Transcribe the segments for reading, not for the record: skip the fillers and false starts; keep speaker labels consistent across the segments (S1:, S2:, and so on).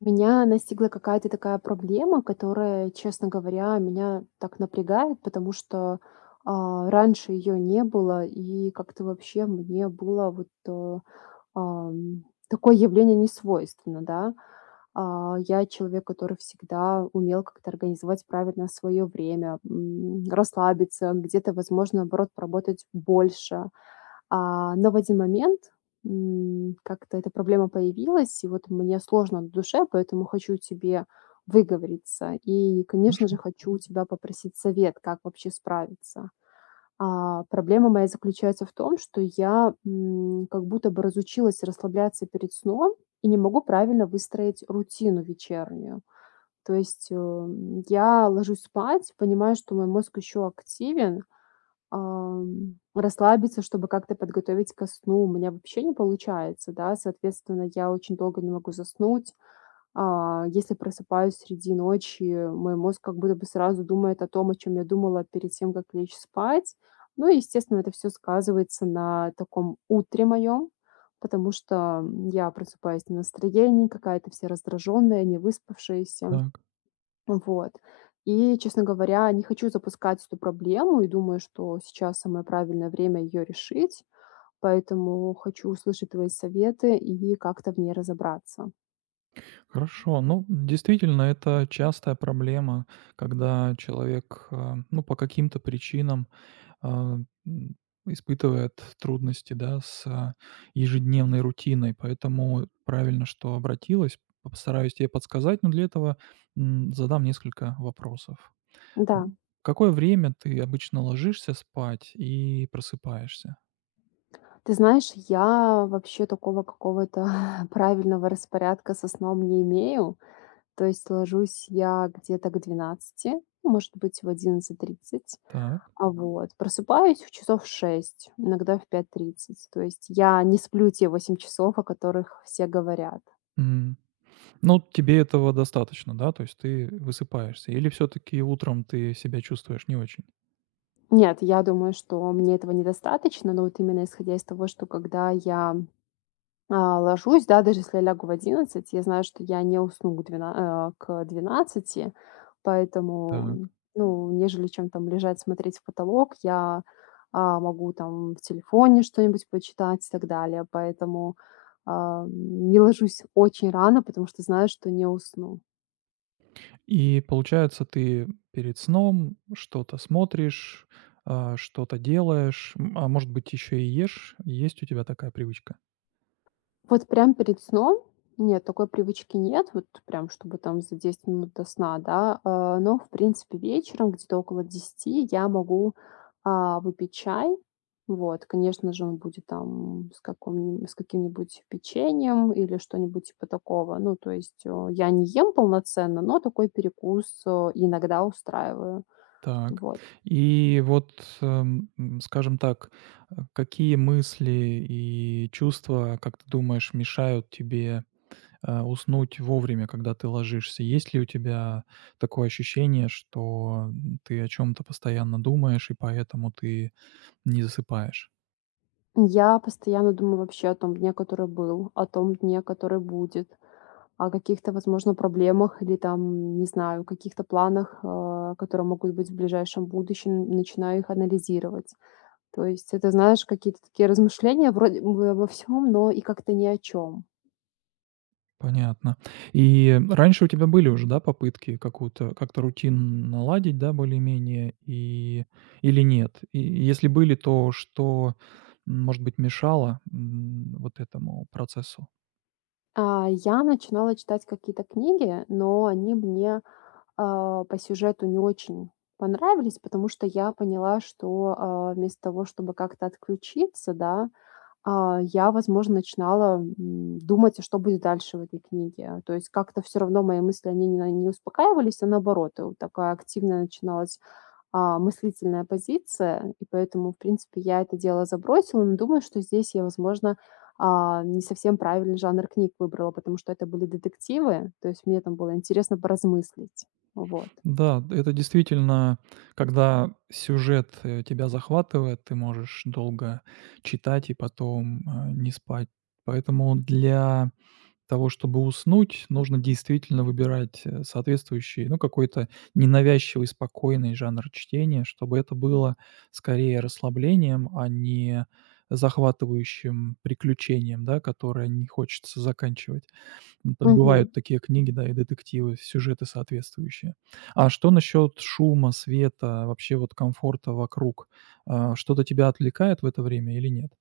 S1: Меня настигла какая-то такая проблема, которая, честно говоря, меня так напрягает, потому что, раньше ее не было, и как-то вообще мне было вот, ам, такое явление не свойственно, да. Я человек, который всегда умел как-то организовать правильно свое время, расслабиться, где-то, возможно, наоборот, поработать больше. Но в один момент, как-то эта проблема появилась, и вот мне сложно на душе, поэтому хочу тебе выговориться. И, конечно
S2: Хорошо,
S1: же, хочу у тебя попросить совет, как вообще справиться. Проблема моя заключается в том, что я, как будто бы разучилась расслабляться перед сном и не могу правильно выстроить рутину вечернюю. То есть, я ложусь спать, понимаю, что мой мозг еще активен. Расслабиться, чтобы как-то подготовить ко сну, у меня вообще не получается, да. Соответственно, я очень долго не могу заснуть. Если просыпаюсь среди ночи, мой мозг как будто бы сразу думает о том, о чем я думала перед тем, как лечь спать. Ну и, естественно, это все сказывается на таком утре моем, потому что я просыпаюсь на настроении, какая-то вся раздраженная, не выспавшаяся.
S2: так,
S1: Вот. И, честно говоря, не хочу запускать эту проблему и думаю, что сейчас самое правильное время ее решить, поэтому хочу услышать твои советы и как-то в ней разобраться.
S2: хорошо. Ну, действительно, это частая проблема, когда человек, а, ну, по каким-то причинам, а, м, испытывает трудности, да, с ежедневной рутиной. Поэтому правильно, что обратилась. Постараюсь тебе подсказать, но для этого, задам несколько вопросов.
S1: Да.
S2: В какое время ты обычно ложишься спать и просыпаешься?
S1: Ты знаешь, я вообще такого какого-то правильного распорядка со сном не имею. То есть ложусь я где-то к 12, ну, может быть, в 11:30.
S2: Так.
S1: А вот просыпаюсь в часов 6, иногда в 5:30. То есть я не сплю те 8 часов, о которых все говорят.
S2: Ну, тебе этого достаточно, да? То есть ты высыпаешься? Или все таки утром ты себя чувствуешь не очень?
S1: Нет, я думаю, что мне этого недостаточно, но вот именно исходя из того, что когда я ложусь, да, даже если я лягу в 11, я знаю, что я не усну к 12, поэтому,
S2: Так.
S1: ну, нежели чем там лежать, смотреть в потолок, я, могу там в телефоне что-нибудь почитать и так далее. Поэтому, не ложусь очень рано, потому что знаю, что не усну.
S2: И получается, ты перед сном что-то смотришь, что-то делаешь, м, а может быть, еще и ешь? Есть у тебя такая привычка?
S1: Вот прям перед сном нет, такой привычки нет, вот прям чтобы там за 10 минут до сна, да. Но, в принципе, вечером где-то около десяти я могу, выпить чай. Вот, конечно же, он будет там с каком с каким-нибудь печеньем или что-нибудь типа такого. Ну, то есть, я не ем полноценно, но такой перекус, иногда устраиваю.
S2: Так.
S1: Вот.
S2: И вот, скажем так, э, какие мысли и чувства, как ты думаешь, мешают тебе, уснуть вовремя, когда ты ложишься? Есть ли у тебя такое ощущение, что, м, ты о чем то постоянно думаешь, и поэтому ты не засыпаешь?
S1: Я постоянно думаю вообще о том дне, который был, о том дне, который будет, о каких-то, возможно, проблемах или там, не знаю, каких-то планах, которые могут быть в ближайшем будущем, начинаю их анализировать. То есть это, знаешь, какие-то такие размышления вроде бы обо всем, но и как-то ни о чем.
S2: Понятно. И раньше у тебя были уже, да, попытки какую-то как-то рутин наладить, да, более-менее, и или нет? И если были, то что, м, может быть, мешало, м, вот этому процессу?
S1: Я начинала читать какие-то книги, но они мне по сюжету не очень понравились, потому что я поняла, что вместо того, чтобы как-то отключиться, да, я, возможно, начинала, думать, а что будет дальше в этой книге. То есть как-то все равно мои мысли, они не успокаивались, а наоборот, вот такая активная начиналась, мыслительная позиция. И поэтому, в принципе, я это дело забросила, но думаю, что здесь я, возможно, не совсем правильный жанр книг выбрала, потому что это были детективы. То есть мне там было интересно поразмыслить. Вот.
S2: Да, это действительно, когда сюжет э, тебя захватывает, ты можешь долго читать и потом а, не спать. Поэтому для того, чтобы уснуть, нужно действительно выбирать э, соответствующий, ну, какой-то ненавязчивый, спокойный жанр чтения, чтобы это было скорее расслаблением, а не захватывающим приключением, да, которое не хочется заканчивать. Ну, там
S1: Мгм.
S2: бывают такие книги, да, и детективы, сюжеты соответствующие. А что насчет шума, света, вообще вот комфорта вокруг? Что-то тебя отвлекает в это время или нет?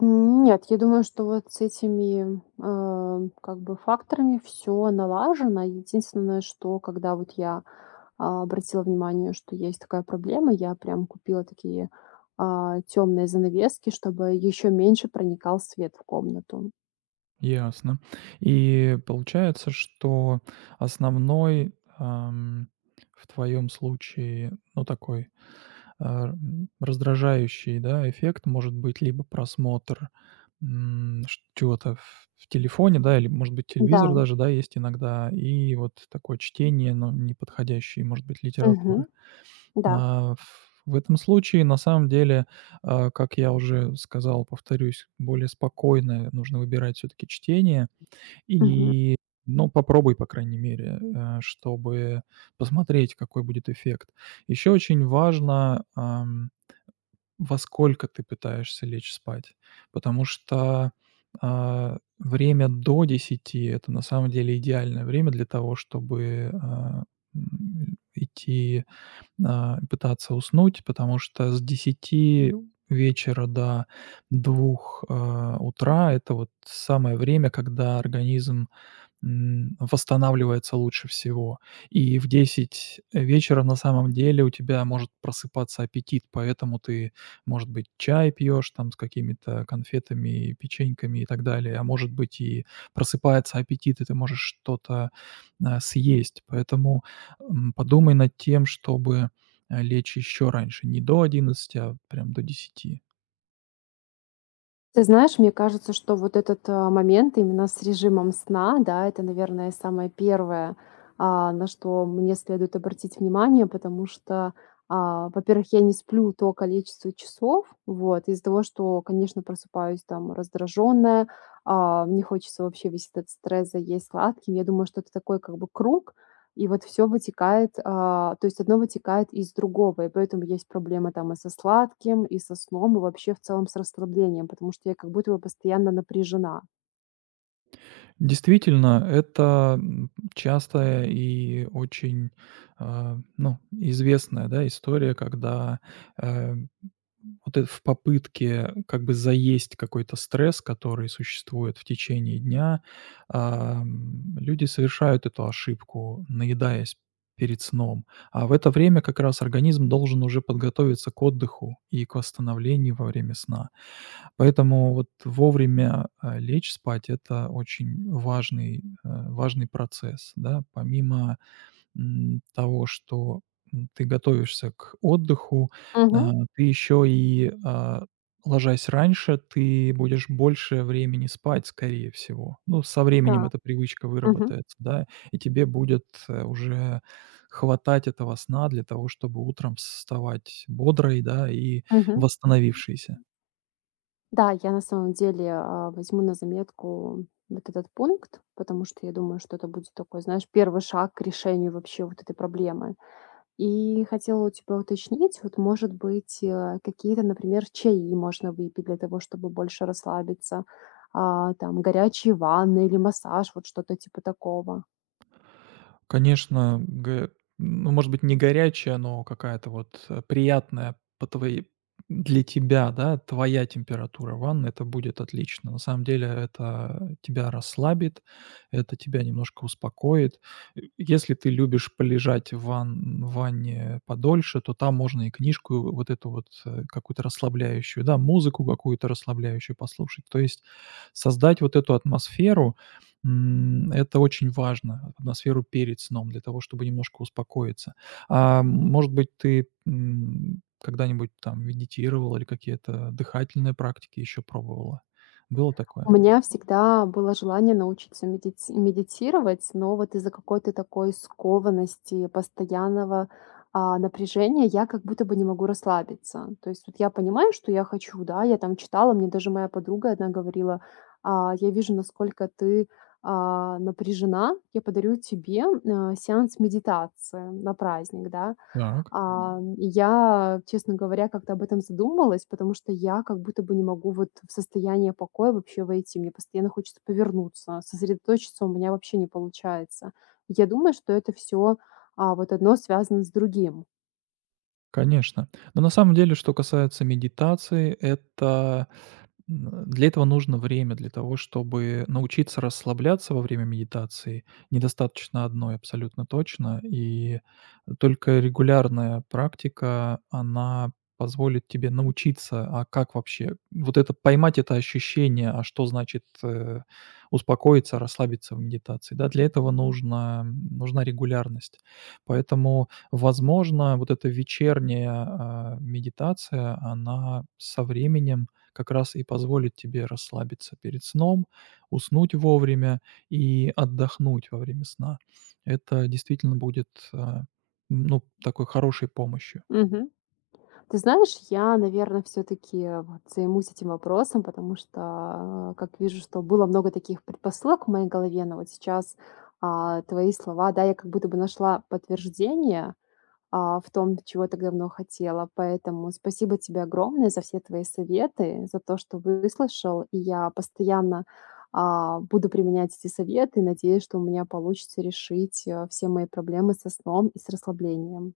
S1: Нет, я думаю, что вот с этими, как бы факторами все налажено. Единственное, что когда вот я, обратила внимание, что есть такая проблема, я прям купила такие, темные занавески, чтобы еще меньше проникал свет в комнату.
S2: Ясно. И получается, что основной, в твоем случае, ну, такой, раздражающий, да, эффект может быть либо просмотр, м, ш чего-то в телефоне, да, или, может быть, телевизор
S1: Да.
S2: даже, да, есть иногда, и вот такое чтение, но неподходящей, может быть, литературы.
S1: Мгм. Да.
S2: А, ф В этом случае, на самом деле, а, как я уже сказал, повторюсь, более спокойное нужно выбирать все таки чтение.
S1: Мгм.
S2: И, ну, попробуй, по крайней мере, э, чтобы посмотреть, какой будет эффект. Еще очень важно, во сколько ты пытаешься лечь спать, потому что а, время до десяти это на самом деле идеальное время для того, чтобы, а, м, идти пытаться уснуть, потому что с десяти вечера до двух утра — это вот самое время, когда организм восстанавливается лучше всего. И в 10 вечера на самом деле у тебя может просыпаться аппетит, поэтому ты, может быть, чай пьешь там с какими-то конфетами, печеньками и так далее, а может быть и просыпается аппетит, и ты можешь что-то а, съесть. Поэтому, м, подумай над тем, чтобы э, лечь еще раньше, не до одиннадцати, а прям до десяти.
S1: Ты знаешь, мне кажется, что вот этот, момент именно с режимом сна, да, это, наверное, самое первое, на что мне следует обратить внимание, потому что, во-первых, я не сплю то количество часов, вот, из-за того, что, конечно, просыпаюсь там раздраженная, мне хочется вообще весь этот стресс заесть сладким. Я думаю, что это такой как бы круг, и вот все вытекает, то есть одно вытекает из другого, и поэтому есть проблемы там и со сладким, и со сном, и вообще в целом с расслаблением, потому что я как будто бы постоянно напряжена.
S2: Действительно, это, м, частая и очень, ну, известная, да, история, когда э, вот это в попытке как бы заесть какой-то стресс, который существует в течение дня, люди совершают эту ошибку, наедаясь перед сном. А в это время как раз организм должен уже подготовиться к отдыху и к восстановлению во время сна. Поэтому вот вовремя а, лечь спать — это очень важный, важный процесс, да. Помимо того, что м, ты готовишься к отдыху, а,
S1: Мгм.
S2: ты еще и, а, ложась раньше, ты будешь больше времени спать, скорее всего. Ну, со временем
S1: Да.
S2: эта привычка
S1: Мгм.
S2: выработается, да, и тебе будет э, уже хватать этого сна для того, чтобы утром вставать бодрой, да, и
S1: Мгм.
S2: восстановившейся.
S1: Да, я на самом деле, возьму на заметку вот этот пункт, потому что я думаю, что это будет такой, знаешь, первый шаг к решению вообще вот этой проблемы. И хотела у тебя уточнить, вот, может быть, какие-то, например, чаи можно выпить для того, чтобы больше расслабиться, там горячие ванны или массаж, вот что-то типа такого.
S2: Конечно, г ну, может быть, не горячая, но какая-то вот э, приятная по твоей, для тебя, да, твоя температура ванны — это будет отлично. На самом деле это тебя расслабит, это тебя немножко успокоит. Э, если ты любишь полежать в ванне подольше, то там можно и книжку вот эту вот э, какую-то расслабляющую, да, музыку какую-то расслабляющую послушать. То есть создать вот эту атмосферу. М, это очень важно, атмосферу перед сном, для того, чтобы немножко успокоиться. А может быть, ты м, когда-нибудь там медитировала или какие-то дыхательные практики еще пробовала? Было такое?
S1: У меня всегда было желание научиться медитировать, но вот из-за какой-то такой скованности, постоянного напряжения я как будто бы не могу расслабиться. То есть вот я понимаю, что я хочу, да, я там читала, мне даже моя подруга одна говорила: Я вижу, насколько ты напряжена, я подарю тебе сеанс медитации на праздник», да.
S2: Так.
S1: И я, честно говоря, как-то об этом задумалась, потому что я как будто бы не могу вот в состояние покоя вообще войти. Мне постоянно хочется повернуться, сосредоточиться у меня вообще не получается. Я думаю, что это все вот одно связано с другим.
S2: Конечно. Но на самом деле, что касается медитации, это, м, для этого нужно время, для того, чтобы научиться расслабляться во время медитации. Недостаточно одной абсолютно точно. И только регулярная практика, она позволит тебе научиться, а как вообще, вот это, поймать это ощущение, а что значит э, успокоиться, расслабиться в медитации. Да, для этого нужна регулярность. Поэтому, возможно, вот эта вечерняя а, медитация, она со временем как раз и позволит тебе расслабиться перед сном, уснуть вовремя и отдохнуть во время сна. Это действительно будет, а, ну, такой хорошей помощью.
S1: Мгм. Ты знаешь, я, наверное, все-таки вот займусь этим вопросом, потому что, как вижу, что было много таких предпосылок в моей голове, но вот сейчас твои слова, да, я как будто бы нашла подтверждение, в том, чего так давно хотела. Поэтому спасибо тебе огромное за все твои советы, за то, что выслушал. И я постоянно буду применять эти советы. Надеюсь, что у меня получится решить все мои проблемы со сном и с расслаблением.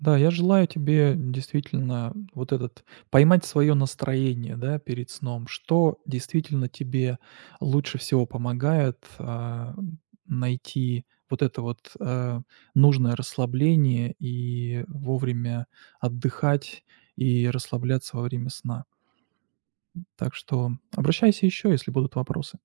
S2: Да, я желаю тебе действительно вот этот поймать свое настроение, да, перед сном. Что действительно тебе лучше всего помогает а, найти вот это вот э, нужное расслабление и вовремя отдыхать, и расслабляться во время сна. Так что обращайся еще, если будут вопросы.